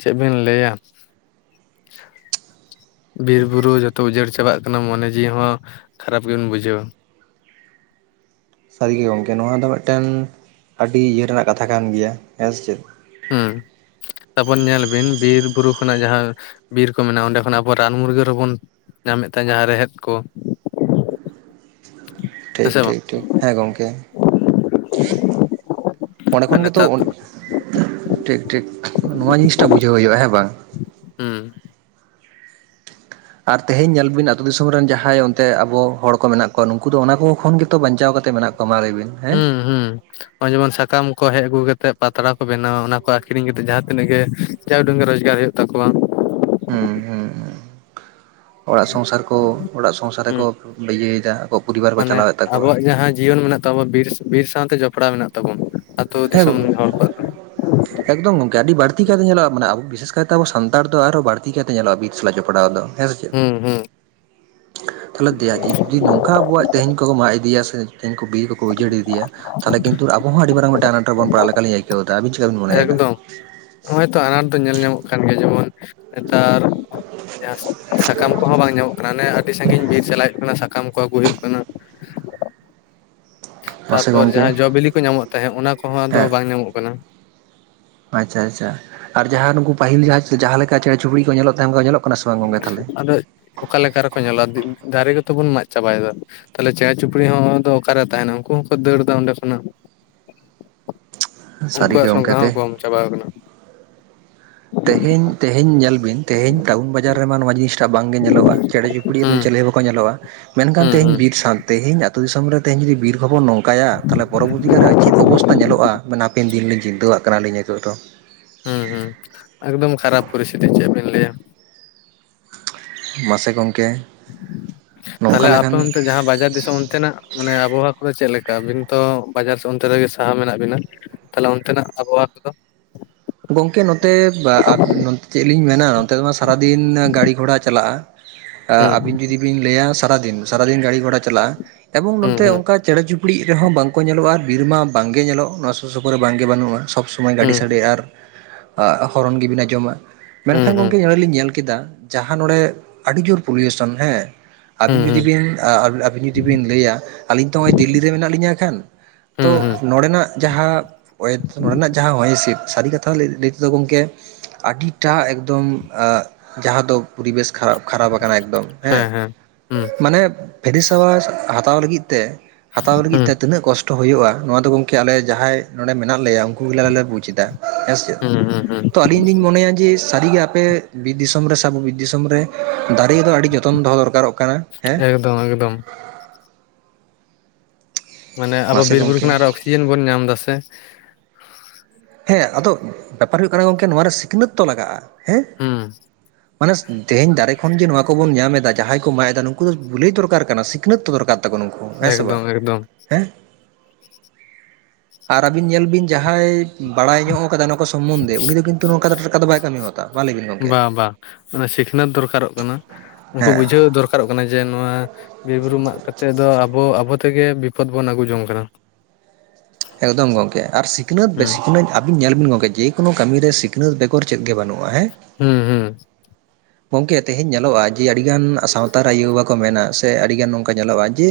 ᱪᱮᱫ ᱵᱤᱱ ᱞᱟᱹᱭᱟ ᱵᱤᱨ ᱵᱩᱨᱩ ᱡᱷᱚᱛᱚ ᱩᱡᱟᱹᱲ ᱪᱟᱵᱟᱜ ᱠᱟᱱᱟ ᱢᱚᱱᱮ ᱡᱤᱣᱤ ᱦᱚᱸ ᱠᱷᱟᱨᱟᱯ ᱜᱮ ᱵᱤᱱ ᱵᱩᱡᱷᱟᱹᱣᱟ ᱥᱟᱹᱨᱤ ᱜᱮ ᱜᱚᱢᱠᱮ ᱱᱚᱣᱟ ᱫᱚ ᱢᱤᱫᱴᱮᱱ ᱟᱹᱰᱤ ᱤᱭᱟᱹ ᱨᱮᱱᱟᱜ ᱠᱟᱛᱷᱟ ᱠᱟᱱ ᱜᱮᱭᱟ ᱦᱮᱸ ᱪᱮᱫ ᱦᱮᱸ ᱛᱟᱨ ᱯᱚᱨᱮ ᱧᱮᱞ ᱵᱤᱱ ᱵᱤᱨ ᱵᱩᱨᱩ ᱠᱷᱚᱱᱟᱜ ᱡᱟᱦᱟᱸ ᱵᱤᱨ ᱠᱚ ᱢᱮᱱᱟᱜᱼᱟ ᱚᱸᱰᱮ ᱠᱷᱚᱱ ᱟᱵᱚ ᱨᱟᱱ ᱢᱩᱨᱜᱟᱹᱱ ᱨᱮᱵᱚᱱ ᱧᱟᱢ ᱮᱫ ᱛᱟᱦᱮᱱ ᱡᱟᱦᱟᱸ ᱨᱮᱦᱮᱫ ᱠᱚ ᱦᱮᱸ ᱴᱷᱤᱠ ᱥᱮ ᱵᱟᱝ ᱴᱷᱤᱠ ᱴᱷᱤᱠ ᱦᱮᱸ ᱜᱚᱢᱠᱮ ᱚᱸᱰᱮ ᱟᱨ ᱠᱷᱚᱱ ᱜᱮᱛᱚ ᱱᱮᱛᱟᱨ ᱴᱷᱤᱠ ᱴᱷᱤᱠ ᱱᱚᱣᱟ ᱡᱤᱱᱤᱥᱴᱟ ᱵᱩᱡᱷᱟᱹᱣ ᱦᱩᱭᱩᱜᱼᱟ ᱦᱮᱸ ᱵᱟᱝ ᱦᱮᱸ <inaudible> ᱟᱨ ᱛᱮᱦᱮᱧ ᱧᱮᱞ ᱵᱤᱱ ᱟᱛᱩ ᱫᱤᱥᱚᱢ ᱨᱮᱱ ᱡᱟᱸᱦᱟᱸᱭ ᱚᱱᱛᱮ ᱟᱵᱚ ᱦᱚᱲ ᱠᱚ ᱢᱮᱱᱟᱜ ᱠᱚᱣᱟ ᱱᱩᱝᱠᱩ ᱫᱚ ᱚᱱᱟ ᱠᱚ ᱠᱷᱚᱱ ᱜᱮᱛᱚ ᱵᱟᱧᱪᱟᱣ ᱠᱟᱛᱮ ᱢᱮᱱᱟᱜ ᱠᱚ ᱢᱟᱨᱮᱵᱤᱱ ᱦᱩᱸ ᱦᱩᱸ ᱱᱚᱜᱼᱚᱭ ᱡᱮᱢᱚᱱ ᱥᱟᱠᱟᱢ ᱠᱚ ᱦᱮᱡ ᱟᱹᱜᱩ ᱠᱟᱛᱮᱜ ᱯᱟᱛᱲᱟ ᱠᱚ ᱵᱮᱱᱟᱣᱟ ᱚᱱᱟ ᱠᱚ ᱟᱠᱷᱨᱤᱧ ᱠᱟᱛᱮ ᱡᱟᱸᱦᱟᱸ ᱛᱤᱱᱟᱹᱜ ᱜᱮ ᱡᱟ ᱩᱰᱩᱝᱜᱮ ᱨᱚᱡᱽᱜᱟᱨ ᱦᱳᱭᱳᱜ ᱛᱟᱠᱚᱣᱟ ᱦᱩᱸ ᱦᱩᱸ ᱦᱩᱸ ᱚᱲᱟᱜ ᱥᱚᱝᱥᱟᱨ ᱠᱚ ᱚᱲᱟᱜ ᱥᱚᱝᱥᱟᱨ ᱦᱩᱸ ᱨᱮᱠᱚ ᱵᱤᱭᱟᱹᱭᱮᱫᱟ ᱟᱠᱚ ᱢᱟᱱᱮ ᱟᱵᱚᱣᱟᱜ ᱡᱟᱸᱦᱟᱸ ᱡᱤᱭᱚᱱ ᱢᱮᱱᱟᱜ ᱛᱟᱵᱚ ᱵᱤᱨ ᱵᱤᱨ ᱥᱟᱶᱛᱮ ᱡᱚᱯᱲᱟᱣ ᱢᱮᱱᱟᱜ ᱛᱟᱵᱚᱱ ᱟᱛᱩ ᱦᱮᱸ ᱫᱤᱥᱚᱢ ᱨᱮᱱ ᱜᱚᱝᱠᱮ ᱦᱚᱲ ᱠᱚᱣᱟᱜ ᱫᱚ ᱮᱠᱫᱚᱢ ᱜᱚᱝᱠᱮ ᱟᱰᱤ ᱵᱟᱲᱛᱤ ᱠᱟᱭᱛᱮ ᱧᱮᱞᱚᱜᱼᱟ ᱢᱟᱱᱮ ᱟᱵᱚ ᱵᱤᱥᱮᱥ ᱠᱟᱭᱛᱮ ᱟᱵᱚ ᱥᱟᱱᱛᱟᱲ ᱫᱚ ᱟᱨᱦᱚᱸ ᱵᱟᱲᱛᱤ ᱠᱟᱭᱛᱮ ᱧᱮᱞᱚᱜᱼᱟ ᱵᱤᱨ ᱥᱟᱞᱟᱜ ᱡᱚᱯᱲᱟᱣ ᱫᱚ ᱦᱩᱸ ᱦᱩᱸ ᱛᱟᱞᱦᱮ ᱫᱮᱭᱟ ᱜᱤᱱ ᱡᱩᱤ ᱱᱚᱝᱠᱟ ᱟᱵᱚᱣᱟᱜ ᱛᱮᱦᱮᱧ ᱠᱚᱠᱚ ᱢᱟᱜ ᱤᱫᱤᱭᱟ ᱥᱮ ᱠᱤᱱᱠᱩ ᱵᱤᱨ ᱠᱚᱠᱚ ᱩᱡᱟᱹᱲ ᱤᱫᱤᱭᱟ ᱛᱟᱦᱞᱮ ᱠᱤᱱᱛᱩᱨ ᱟᱵᱚ ᱦᱚᱸ ᱟᱰᱤ ᱢᱟᱨᱟᱝ ᱢᱤᱫᱟᱝ ᱟᱱᱟᱴ ᱨᱮᱵᱚᱱ ᱯᱟᱲᱟᱜ ᱞᱮᱠᱟ ᱞᱤᱧ ᱟᱹᱭᱠᱟᱹᱣᱟ ᱵᱩᱡᱷᱟᱹᱣᱫᱟ ᱟᱵᱤᱱ ᱪᱮᱠᱟ ᱵᱤᱱ ᱢᱚᱱᱮᱭᱫᱟ ᱮᱠᱫᱚᱢ ᱱᱚᱜᱼᱚᱭ ᱛᱚ ᱟᱱᱟᱴ ᱫᱚ ᱧᱮᱞ ᱧᱟᱢᱚᱜ ᱠᱟᱱ ᱜᱮᱭᱟ ᱡᱮᱢᱚᱱ ᱱᱮᱛᱟᱨ ᱡᱟᱸᱦᱟᱸ ᱥᱟᱠᱟᱢ ᱠᱚᱸᱦᱚᱸ ᱵᱟᱝ ᱧᱟᱢᱚᱜ ᱠᱟᱱᱟ ᱚᱱᱮ ᱟᱹᱰᱤ ᱥᱟᱜᱤᱧ ᱵᱤᱨ ᱪᱟᱞᱟᱜ ᱦᱩᱭᱩᱜ ᱠᱟᱱᱟ ᱠᱟᱢ ᱠᱚ ᱟᱹᱜᱩ ᱦᱩᱭᱩᱜ ᱠᱟᱱᱟ ᱢᱟᱥᱮ ᱛᱟᱯᱚᱨ ᱜᱚᱝᱠᱮ ᱡᱟᱸᱦᱟᱸ ᱡᱚ ᱵᱤᱞᱤ ᱠᱚ ᱧᱟᱢᱚᱜ ᱛᱟᱦᱮᱸᱫ ᱚᱱᱟ ᱠᱚᱸᱦᱚᱸ ᱟᱫᱚ ᱦᱮᱸ ᱵᱟᱝ ᱧᱟᱢᱚᱜ ᱠᱟᱱᱟ ᱟᱪᱪᱷᱟ ᱟᱪᱪᱷᱟ ᱟᱨ ᱡᱟᱸᱦᱟᱸ ᱱᱩᱝᱠᱩ ᱯᱟᱦᱤᱞ ᱡᱟᱸᱦᱟᱸ ᱡᱟᱸᱦᱟᱸ ᱞᱮᱠᱟ ᱪᱮᱬᱮ ᱪᱩᱯᱲᱤ ᱠᱚ ᱧᱮᱞᱚᱜ ᱛᱟᱦᱮᱸ ᱚᱝᱠᱟ ᱠᱚ ᱧᱮᱞᱚᱜ ᱠᱟᱱᱟ ᱥᱮ ᱵᱟᱝ ᱜᱚᱝᱠᱮ ᱛᱟᱦᱚᱞᱮ ᱟᱫᱚ ᱚᱠᱟ ᱞᱮᱠᱟ ᱨᱮᱠᱚ ᱧᱮᱞᱚᱜᱼᱟ ᱫᱟᱨᱮ ᱜᱮᱛᱚ ᱵᱩᱱ ᱢᱟᱜ ᱪᱟᱵᱟᱭᱟᱫᱟ ᱛᱟᱦᱞᱮ ᱪᱮᱬᱮ ᱪᱩᱯᱲᱤ ᱦᱚᱸ ᱫᱚ ᱚᱠᱟᱨᱮ ᱛᱟᱦᱮᱱᱟ ᱩᱱᱠᱩ ᱦᱚᱸᱠᱚ ᱫᱟᱹᱲᱫᱟ ᱚᱸᱰᱮ ᱠᱷᱚᱱᱟᱜ ᱥᱟᱹᱨᱤ ᱜᱮ ᱩᱱᱠᱩᱣᱟᱜ ᱥᱚᱝᱠᱷᱟ ᱜᱚᱝᱠᱮ ᱦᱚᱸ ᱛᱮ ᱠᱚᱢ ᱪᱟᱵᱟᱣ ᱟᱠᱟᱱᱟ ᱛᱮᱦᱮᱧ ᱛᱮᱦᱮᱧ ᱧᱮᱞ ᱵᱤᱱ ᱛᱮᱦᱮᱧ ᱴᱟᱣᱩᱱ ᱵᱟᱡᱟᱨ ᱨᱮᱢᱟ ᱱᱚᱣᱟ ᱡᱤᱱᱤᱥ ᱴᱟᱜ ᱵᱟᱝ ᱜᱮ ᱧᱮᱞᱚᱜᱼᱟ ᱪᱮᱬᱮ ᱪᱩᱯᱲᱤ ᱨᱮᱱ ᱦᱩᱸ ᱪᱮᱞᱮ ᱵᱟ ᱠᱚ ᱧᱮᱞᱚᱜᱼᱟ ᱢᱮᱱᱠᱷᱟᱱ ᱦᱩᱸ ᱛᱮᱦᱤᱧ ᱦᱩᱸ ᱵᱤᱨ ᱥᱟᱶ ᱛᱮᱦᱤᱧ ᱟᱛᱳ ᱫᱤᱥᱚᱢ ᱨᱮ ᱛᱮᱦᱮᱧ ᱡᱩᱫᱤ ᱵᱤᱨ ᱦᱚᱵᱚᱱ ᱱᱚᱝᱠᱟ ᱠᱟᱭᱟ ᱛᱟᱦᱞᱮ ᱯᱚᱨᱚᱵᱚᱨᱛᱤ ᱠᱟᱞᱨᱮ ᱪᱮᱫ ᱚᱵᱚᱥᱛᱟ ᱧᱮᱞᱚᱜᱼᱟ ᱢᱟᱱᱮ ᱦᱟᱯᱮᱱ ᱫᱤᱱ ᱞᱤᱧ ᱪᱤᱱᱛᱟᱹᱣᱟᱜ ᱠᱟᱱᱟᱞᱤᱧ ᱱᱤᱛᱚᱜ ᱫᱚ ᱦᱩᱸ ᱦᱩᱸ ᱮᱠᱫᱚᱢ ᱠᱷᱟᱨᱟᱯ ᱯᱚᱨᱤᱥᱛᱷᱤᱛᱤ ᱪᱮᱫ ᱵᱤᱱ ᱞᱟᱹᱭᱟ ᱢᱟᱥᱮ ᱜᱚᱝᱠᱮ ᱱᱚᱝᱠᱟ ᱛᱟᱞᱦᱮ ᱟᱯᱮ ᱞᱮᱠᱷᱟᱱ ᱚᱱᱛᱮ ᱡᱟᱸᱦᱟᱸ ᱵᱟᱡᱟᱨ ᱫᱤᱥᱚᱢ ᱚᱱᱛᱮᱱᱟᱜ ᱢᱟᱱᱮ ᱟᱵᱚᱦᱟᱣᱟ ᱠᱚᱫᱚ ᱪᱮᱫ ᱞᱮᱠᱟ ᱟᱹᱵᱤᱱ ᱛᱚ ᱵᱟᱡᱟᱨ ᱥᱮ ᱚᱱᱛᱮ ᱨᱮᱜᱮ ᱥᱟᱦᱟ ᱢᱮᱱᱟᱜ ᱵᱤᱱᱟ ᱛᱟᱞᱦᱮ ᱚᱱᱛᱮᱱᱟᱜ ᱟᱵᱚᱦᱟᱣᱟ ᱠᱚᱫᱚ ᱜᱚᱝᱠᱮ ᱱᱚᱛᱮ <unintelligible> ᱪᱮᱫ ᱞᱤᱧ ᱢᱮᱱᱟ ᱱᱚᱱᱛᱮ ᱢᱟ ᱥᱟᱨᱟᱫᱤᱱ ᱜᱟᱹᱲᱤ ᱜᱷᱚᱲᱟ ᱪᱟᱞᱟᱜᱼᱟ ᱟᱹᱵᱤᱱ ᱦᱩᱸ ᱡᱩᱫᱤ ᱵᱤᱱ ᱞᱟᱹᱭᱟ ᱥᱟᱨᱟᱫᱤᱱ ᱥᱟᱨᱟᱫᱤᱱ ᱜᱟᱹᱲᱤ ᱜᱷᱚᱲᱟ ᱪᱟᱞᱟᱜᱼᱟ ᱮᱵᱚᱝ ᱦᱩᱸ ᱱᱚᱱᱛᱮ ᱦᱩᱸ ᱚᱝᱠᱟ ᱪᱮᱬᱮ ᱪᱩᱯᱲᱤᱪ ᱨᱮᱦᱚᱸ ᱵᱟᱝᱠᱚ ᱧᱮᱞᱚᱜᱼᱟ ᱟᱨ ᱵᱤᱨᱢᱟ ᱵᱟᱝᱜᱮ ᱧᱮᱞᱚᱜ ᱱᱚᱣᱟ ᱥᱩᱨ ᱥᱩᱯᱩᱨ ᱨᱮ ᱵᱟᱝ ᱜᱮ ᱵᱟᱹᱱᱩᱜᱼᱟ ᱥᱚᱵ ᱥᱚ ᱥᱚᱢᱚᱭ ᱜᱟᱹᱰᱤ ᱦᱩᱸ ᱥᱟᱰᱮ ᱟᱨ ᱦᱚᱨᱚᱱ ᱜᱤᱵᱤᱱ ᱟᱸᱡᱚᱢᱟ ᱦᱩᱸ ᱢᱮᱱᱠᱷᱟᱱ ᱦᱩᱸ ᱜᱚᱝᱠᱮ ᱟᱞᱤᱧ ᱧᱮᱞ ᱠᱮᱫᱟ ᱡᱟᱦᱟᱸ ᱱᱚᱰᱮ ᱟᱹᱰᱤ ᱡᱳᱨ ᱯᱚᱞᱭᱩᱥᱚᱱ ᱦᱮᱸ ᱦᱩᱸ ᱟᱹᱵᱤᱱ ᱡᱩᱫᱤ ᱦᱩᱸ ᱵᱤᱱ ᱟᱹᱵᱤᱱ ᱡᱩᱫᱤ ᱵᱤᱱ ᱞᱟᱹᱭᱟ ᱟᱹᱞᱤᱧ ᱛᱚ ᱱᱚᱜᱼᱚᱭ ᱫᱤᱞᱞᱤ ᱨᱮ ᱢᱮᱱᱟᱜ ᱞᱤᱧᱟᱹ ᱠᱷᱟᱱ ᱛᱚ ᱦᱩᱸ ᱦᱩᱸ ᱱᱚᱸᱰᱮᱱᱟᱜ ᱡᱟᱸᱦᱟᱸ ᱱᱚᱸᱰᱮᱱᱟᱜ ᱡᱟᱦᱟᱸ ᱦᱚᱭ ᱦᱤᱸᱥᱤᱫ ᱥᱟᱹᱨᱤ ᱠᱟ ᱛᱷᱟ ᱞᱟᱹᱭ ᱛᱮᱫᱚ ᱜᱚᱝᱠᱮ ᱟᱹᱰᱤᱴᱟᱜ ᱮᱠᱫᱚᱢ ᱡᱟᱦᱟᱸ ᱫᱚ ᱯᱚᱨᱤᱵᱮᱥ ᱠᱷᱟᱨᱟᱯ ᱠᱷᱟᱨᱟᱯ ᱟᱠᱟᱱᱟ ᱮᱠᱫᱚᱢ ᱦᱮᱸ ᱢᱟᱱᱮ ᱯᱷᱮᱨᱤᱥ ᱦᱟᱣᱟ ᱦᱟᱛᱟᱣ ᱞᱟᱹᱜᱤᱫ ᱛᱮ ᱦᱟᱛᱟᱣ ᱞᱟᱹᱜᱤᱫ ᱦᱩᱸ ᱛᱮ ᱛᱤᱱᱟᱹᱜ ᱠᱚᱥ ᱴᱚ ᱦᱳᱭᱩᱜᱼᱟ ᱱᱚᱣᱟ ᱫᱚ ᱜᱚᱝᱠᱮ ᱟᱞᱮ ᱡᱟᱦᱟᱸᱭ ᱱᱚᱰᱮ ᱢᱮᱱᱟᱜ ᱞᱮᱭᱟ ᱩᱝᱠᱩ ᱜᱮᱞᱮ ᱟᱞᱮ ᱞᱮ ᱵᱩᱡᱽ ᱮᱫᱟ ᱦᱩᱸ ᱦᱩᱸ ᱦᱩᱸ <unintelligible> ᱤᱧ ᱫᱩᱧ ᱢᱚᱱᱮᱭᱟ ᱡᱮ ᱥᱟᱹᱨᱤᱜᱮ ᱟᱯᱮ ᱵᱤᱨ ᱫᱤᱥᱚᱢ ᱨᱮ ᱥᱮ ᱟᱵᱚ ᱫᱤᱥᱚᱢ ᱨᱮ ᱫᱟᱨᱮ ᱫᱚ ᱟᱹᱰᱤ ᱡᱚᱛᱚᱱ ᱫᱚᱦᱚ ᱫᱚᱨᱠᱟᱨᱚᱜ ᱠᱟᱱᱟ ᱦᱮᱸ ᱮᱠᱫᱚᱢ ᱮᱠᱫᱚᱢ ᱢᱟᱱᱮ ᱟᱵᱚ ᱢᱟᱥᱮ ᱵᱤᱨ ᱵᱩᱨᱩ ᱜᱚᱝᱠᱮ ᱠᱷᱚᱱᱟᱜ ᱟᱨᱚ ᱚᱠᱥᱤᱡᱮᱱ ᱵᱚᱱ ᱧᱟᱢ ᱫᱟᱥᱮ ᱦᱮᱸ ᱟᱫᱚ ᱵᱮᱯᱟᱨ ᱦᱩᱭᱩᱜ ᱠᱟᱱᱟ ᱜᱚᱝᱠᱮ ᱱᱚᱣᱟ ᱨᱮ ᱥᱤᱠᱷᱱᱟᱹᱛ ᱛᱚ ᱞᱟᱜᱟᱜᱼᱟ ᱦᱮᱸ ᱦᱩᱸ ᱢᱟᱱᱮ ᱛᱮᱦᱮᱧ ᱫᱟᱨᱮ ᱠᱷᱚᱱ ᱡᱮ ᱱᱚᱣᱟ ᱠᱚᱵᱚᱱ ᱧᱟᱢ ᱮᱫᱟ ᱡᱟᱦᱟᱸᱭ ᱠᱚ ᱢᱟᱜ ᱮᱫᱟ ᱱᱩᱠᱩ ᱫᱚ ᱞᱟᱹᱭ ᱫᱚᱨᱠᱟᱨ ᱠᱟᱱᱟ ᱥᱤᱠᱷᱱᱟᱹᱛ ᱫᱚᱨᱠᱟᱨ ᱛᱟᱠᱚ ᱱᱩᱝ ᱦᱮᱸ ᱥᱮ ᱵᱟ ᱮᱠᱫᱚᱢ ᱮᱠᱫᱚᱢ ᱦᱮᱸ ᱟᱨ ᱟᱹᱵᱤᱱ ᱧᱮᱞ ᱵᱤᱱ ᱡᱟᱦᱟᱸᱭ ᱵᱟᱲᱟᱭ ᱧᱚᱜ ᱟᱠᱟᱫᱟ ᱥᱚᱢᱚᱱᱫᱷᱮ ᱩᱱᱤ ᱫᱚ ᱠᱤᱱᱛᱩ ᱱᱚᱝᱠᱟ ᱴᱟᱴᱠᱟ ᱫᱚ ᱵᱟᱭ ᱠᱟᱹᱢᱤ ᱜᱚᱫᱟ ᱢᱟ ᱞᱟᱹᱭ ᱵᱤᱱ ᱵᱟᱝ ᱜᱚᱝᱠᱮ ᱵᱟᱝ ᱚᱱᱟ ᱥᱤᱠᱷᱱᱟᱹᱛ ᱫᱚᱨᱠᱟᱨᱚᱜ ᱠᱟᱱᱟ ᱩᱱᱠᱩ ᱦᱮᱸ ᱵᱩᱡᱷᱟᱹᱣ ᱫᱚᱨᱠᱟᱨᱚᱜ ᱠᱟᱱᱟ ᱡᱮ ᱱᱚᱣᱟ ᱵᱤᱨᱼᱵᱩᱨᱩ ᱢᱟᱜᱠᱟᱛᱮᱜ ᱫᱚ ᱟᱵᱚ ᱟᱵᱚ ᱛᱮᱜᱮ ᱵᱤᱯᱚᱫᱽ ᱵᱚᱱ ᱟᱹᱜᱩ ᱡᱚᱝ ᱠᱟᱱᱟ ᱮᱠᱫᱚᱢ ᱜᱚᱝᱠᱮ ᱟᱨ ᱥᱤᱠᱷᱱᱟᱹᱛ ᱵᱮᱥᱤ ᱦᱩᱸ ᱥᱤᱠᱷᱱᱟᱹᱛ ᱟᱹᱵᱤᱱ ᱧᱮᱞ ᱵᱤᱱ ᱜᱚᱝᱠᱮ ᱡᱮᱠᱳᱱᱳ ᱠᱟᱹᱢᱤ ᱨᱮ ᱥᱤᱠᱷᱱᱟᱹᱛ ᱵᱮᱜᱚᱨ ᱪᱮᱫ ᱜᱮ ᱵᱟᱹᱱᱩᱜᱼᱟ ᱦᱮᱸ ᱦᱮᱸ ᱦᱮᱸ ᱜᱚᱢᱠᱮ ᱛᱮᱦᱮᱧ ᱧᱮᱞᱚᱜᱼᱟ ᱡᱮ ᱟᱹᱰᱤᱜᱟᱱ ᱥᱟᱶᱛᱟᱨᱮ ᱟᱭᱳ ᱵᱟᱵᱟᱠᱚ ᱢᱮᱱᱟ ᱥᱮ ᱟᱹᱰᱤᱜᱟᱱ ᱱᱚᱝᱠᱟ ᱧᱮᱞᱚᱜᱼᱟ ᱡᱮ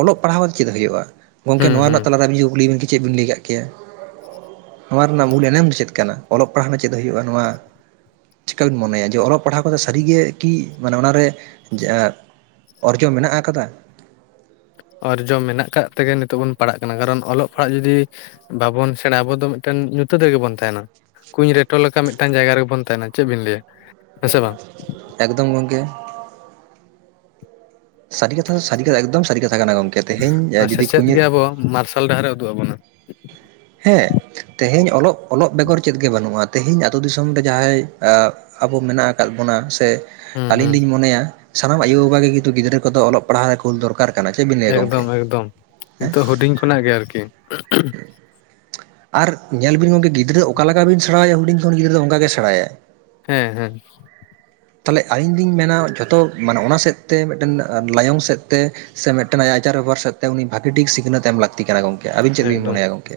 ᱚᱞᱚᱜ ᱯᱟᱲᱦᱟᱣ ᱠᱟᱛᱮᱜ ᱪᱮᱫ ᱦᱩᱭᱩᱜᱼᱟ? ᱜᱚᱢᱠᱮ ᱦᱩᱸ ᱱᱚᱣᱟ ᱦᱩᱸ ᱨᱮᱱᱟᱜ ᱛᱮᱞᱟᱨᱮ ᱟᱹᱵᱤᱱ ᱠᱩᱞᱤ ᱵᱤᱱ ᱠᱮᱭᱟ ᱪᱮᱫ ᱵᱤᱱ ᱞᱟᱹᱭ ᱠᱟᱜ ᱠᱮᱭᱟ ᱱᱚᱣᱟ ᱨᱮᱱᱟᱜ ᱢᱩᱞ ᱮᱱᱮᱢ ᱫᱚ ᱪᱮᱫ ᱠᱟᱱᱟ ᱚᱞᱚᱜ ᱯᱟᱲᱦᱟᱜ ᱨᱮᱱᱟᱜ ᱪᱮᱫ ᱦᱩᱭᱩᱜᱼᱟ ᱱᱚᱣᱟ ᱪᱤᱠᱠᱟ ᱵᱮᱱ ᱢᱚᱱᱮᱭᱟ ᱡᱮ ᱚᱞᱚᱜ ᱯᱟᱲᱦᱟᱣ ᱠᱟᱛᱮ ᱥᱟᱹᱨᱤᱜᱮ ᱠᱤ ᱢᱟᱱᱮ ᱚᱱᱟᱨᱮ ᱚᱨᱡᱚ ᱢᱮᱱᱟᱜ ᱟᱠᱟᱫᱟ ᱚᱨᱡᱚ ᱢᱮᱱᱟᱜ ᱠᱟᱫ ᱛᱮᱜᱮ ᱱᱤᱛᱚᱜ ᱵᱚᱱ ᱯᱟᱲᱟᱜ ᱠᱟᱱᱟ ᱠᱟᱨᱚᱱ ᱚᱞᱚᱜ ᱯᱟᱲᱦᱟᱜ ᱡᱚᱫᱤ ᱵᱟᱵᱚᱱ ᱥᱮᱬᱟ ᱟᱵᱚ ᱫᱚ ᱢᱤᱫᱴᱮᱱ ᱧᱩᱛᱟᱹᱛ ᱜᱮᱵᱚᱱ ᱛᱟᱦᱮᱱᱟ ᱠᱩᱸᱧ ᱨᱮᱴᱚ ᱞᱮᱠᱟ ᱢᱤᱫᱴᱟᱱ ᱡᱟᱭᱜᱟ ᱨᱮᱵᱚᱱ ᱛᱟᱦᱮᱱᱟ ᱪᱮᱫ ᱵᱤᱱ ᱞᱟᱹᱭᱟ ᱦᱮᱸ ᱥᱮ ᱵᱟᱝ ᱮᱠᱫᱚᱢ ᱜᱚᱢᱠᱮ ᱥᱟᱹᱨᱤ ᱠᱟᱛᱷᱟ ᱥᱟᱹᱨᱤ ᱠᱟᱛᱷᱟ ᱮᱠᱫᱚᱢ ᱥᱟᱹᱨᱤ ᱠᱟᱛᱷᱟ ᱠᱟᱱᱟ ᱜᱚᱢᱠᱮ ᱛᱮᱦᱤᱧ ᱟᱨ ᱡᱩᱫᱤ ᱥᱮᱪᱮᱫ ᱜᱮ ᱠᱩᱧᱟᱹᱜ ᱟᱵᱚ ᱢᱟᱨᱥᱟᱞ ᱰᱟᱦᱟᱨᱮ ᱩᱫᱩᱜ ᱟᱵᱚᱱᱟ ᱦᱮᱸ ᱛᱮᱦᱤᱧ ᱚᱞᱚᱜ ᱵᱮᱜᱚᱨ ᱪᱮᱫ ᱜᱮ ᱵᱟᱹᱱᱩᱜᱼᱟ ᱛᱮᱦᱤᱧ ᱟᱛᱳ ᱫᱤᱥᱚᱢ ᱨᱮ ᱡᱟᱦᱟᱸᱭ ᱟᱵᱚ ᱢᱮᱱᱟᱜ ᱟᱠᱟᱫ ᱵᱚᱱᱟ ᱥᱮ ᱦᱩᱸ ᱟᱹᱞᱤᱧ ᱦᱩᱸ ᱞᱤᱧ ᱢᱚᱱᱮᱭᱟ ᱥᱟᱱᱟᱢ ᱟᱭᱳᱼᱵᱟᱵᱟ ᱜᱮ ᱠᱤᱱᱛᱩ ᱜᱤᱫᱽᱨᱟᱹ ᱠᱚᱫᱚ ᱚᱞᱚᱜ ᱯᱟᱲᱦᱟᱜ ᱨᱮ ᱠᱩᱞ ᱫᱚᱨᱠᱟᱨ ᱠᱟᱱᱟ ᱪᱮᱫ ᱵᱤᱱ ᱞᱟᱹᱭᱟ ᱜᱚᱝᱠᱮ ᱮᱠᱫᱚᱢ ᱮᱠᱫᱚᱢ ᱱᱤᱛᱚᱜ ᱦᱩᱰᱤᱧ ᱠᱷᱚᱱᱟᱜ ᱜᱮ ᱟᱨᱠᱤ ᱟᱨ ᱧᱮᱞ ᱵᱤᱱ ᱜᱚᱢᱠᱮ ᱜᱤᱫᱽᱨᱟᱹ ᱚᱠᱟ ᱞᱮᱠᱟ ᱵᱤᱱ ᱥᱮᱬᱟᱭᱟ ᱦᱩᱰᱤᱧ ᱠᱷᱚᱱ ᱜᱤᱫᱽᱨᱟᱹ ᱚᱱᱠᱟ ᱜᱮ ᱥᱮᱬᱟᱭᱟ ᱦᱮᱸ ᱦᱮᱸ ᱛᱟᱦᱚᱞᱮ ᱟᱹᱞᱤᱧ ᱫᱩᱧ ᱢᱮᱱᱟ ᱡᱷᱚᱛᱚ ᱢᱟᱱᱮ ᱚᱱᱟ ᱥᱮᱫ ᱛᱮ ᱢᱤᱫᱴᱮᱱ ᱞᱟᱭᱚᱝ ᱥᱮᱫ ᱛᱮ ᱥᱮ ᱢᱤᱫᱴᱮᱱ ᱟᱡᱼᱟᱜ ᱟᱪᱟᱨ ᱵᱮᱵᱚᱦᱟᱨ ᱥᱮᱫ ᱛᱮ ᱩᱱᱤ ᱵᱷᱟᱹᱜᱤ ᱴᱷᱤᱠ ᱥᱤᱠᱷᱱᱟᱹᱛ ᱮᱢ ᱞᱟᱹᱠᱛᱤ ᱠᱟᱱᱟ ᱜᱚᱢᱠᱮ ᱟᱹᱵᱤᱱ ᱪᱮᱫ ᱮᱠᱫᱚᱢ᱾ ᱵᱤᱱ ᱢᱚᱱᱮᱭᱟ ᱜᱚᱢᱠᱮ